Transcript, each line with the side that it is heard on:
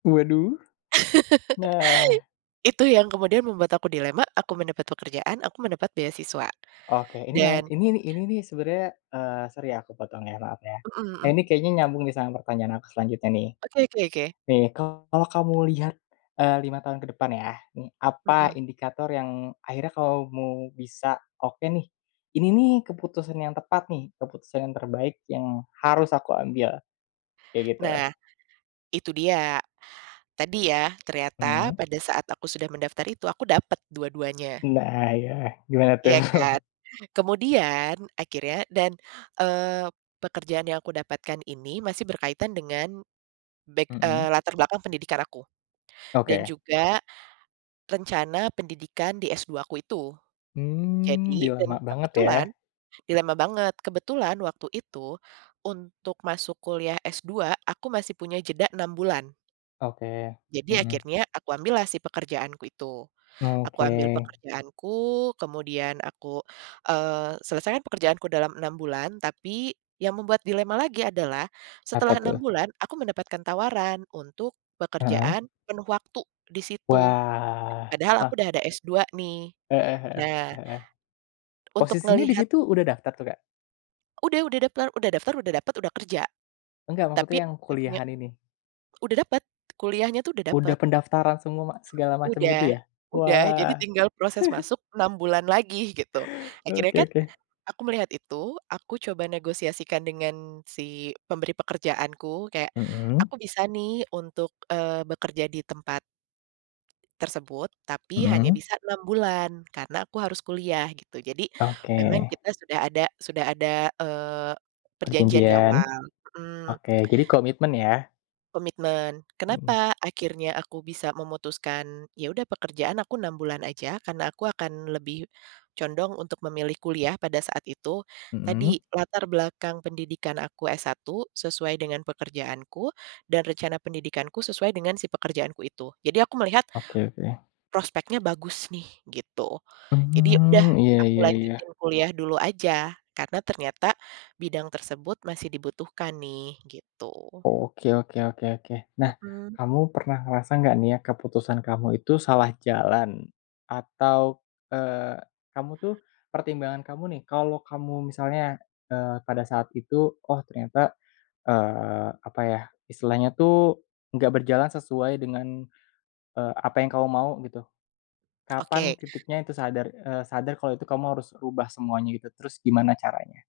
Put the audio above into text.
left: Waduh, nah.
right: Itu yang kemudian membuat aku dilema aku mendapat pekerjaan aku mendapat beasiswa,
left: Oke ini lain
right: dan
left: ini nih ini nih sebenernya, eee, sorry ya aku potong ya maaf ya,
right: Mhm mhm.
left: ini kayaknya nyambung nih sama pertanyaan aku selanjutnya nih,
right: Oke oke oke.
left: nih kalau kamu lihat, eee, 5 tahun ke depan ya nih apa
right: Mhm.
left: indikator yang akhirnya kamu bisa oke nih, ini nih keputusan yang tepat nih keputusan yang terbaik yang
right: Mhm.
left: harus aku ambil, kayak gitu.
right: Nah, itu dia, tadi ya ternyata
left: Mmm.
right: pada saat aku sudah mendaftar itu aku dapet dua-duanya.
left: Nah ya gimana tuh?
right: Iya kan, kemudian akhirnya dan, eee, pekerjaan yang aku dapatkan ini masih berkaitan dengan back, eee,
left: Mhm.
right: latar belakang pendidikan aku, dan
left: Oke.
right: juga, rencana pendidikan di S2 aku itu,
left: Mmm, jadi
right: jadi dan
left: lama banget
right: kebetulan,
left: ya?
right: dilema banget kebetulan waktu itu, untuk masuk kuliah S2 aku masih punya jeda 6 bulan.
left: Oke,
right: Jadi
left: mhm.
right: akhirnya aku ambillah si pekerjaanku itu, aku
left: Oke.
right: ambil pekerjaanku kemudian aku, eee, selesaikan pekerjaanku dalam 6 bulan tapi, yang membuat dilema lagi adalah
left: Apa
right: setelah 6
left: tuh?
right: bulan aku mendapatkan tawaran untuk
left: Heeh.
right: pekerjaan penuh waktu disitu,
left: Wah,
right: padahal
left: e
right: aku udah ada S2 nih,
left: Heeh heeh
right: nah
left: heeh,
right: Untuk
left: posisinya
right: ngelihat
left: disitu udah daftar tuh Kak?
right: Udah udah daftar udah daftar udah dapet udah kerja,
left: Enggak
right: tapi.
left: maksudnya yang
right: [unintelligible]
left: kuliahan ini.
right: Udah dapet, kuliahnya tuh udah
left: Udah
right: dapet.
left: pendaftaran semua segala macam
right: Udah
left: gitu ya?
right: udah jadi
left: Wah.
right: tinggal proses masuk 6 bulan lagi gitu akhirnya
left: Oke
right: kan,
left: oke.
right: aku melihat itu aku coba negosiasikan dengan si pemberi pekerjaanku kayak
left: Mhm.
right: aku bisa nih untuk, eee, bekerja di tempat tersebut tapi hanya
left: Mhm.
right: bisa 6 bulan karena aku harus kuliah gitu jadi memang
left: Oke.
right: kita sudah ada sudah ada, eee, perjanjian
left: Perjanjian,
right: diawal, mhm.
left: oke jadi komitmen ya?
right: Komitmen
left: Mhm.
right: kenapa akhirnya aku bisa memutuskan ya udah pekerjaan aku 6 bulan aja karena aku akan lebih, condong untuk memilih kuliah pada saat itu, tadi
left: Mhm?
right: latar belakang pendidikan aku S1 sesuai dengan pekerjaanku dan rencana pendidikanku sesuai dengan si pekerjaanku itu jadi aku melihat
left: Oke oke.
right: prospeknya bagus nih gitu, jadi ya udah
left: Mmm, iya
right: aku
left: iya iya.
right: lanjutin kuliah dulu aja karena ternyata, bidang tersebut masih dibutuhkan nih gitu.
left: Oke oke oke oke nah
right: Mhm.
left: kamu pernah ngerasa gak nih ya keputusan kamu itu salah jalan? Atau, eee, kamu tuh pertimbangan kamu nih kalau kamu misalnya, eee, pada saat itu oh ternyata, eee, apa ya istilahnya tuh enggak berjalan sesuai dengan, eee, apa yang kamu mau gitu, kapan
right: Oke.
left: titiknya itu sadar, eee, sadar kalau itu kamu harus rubah semuanya gitu terus gimana caranya?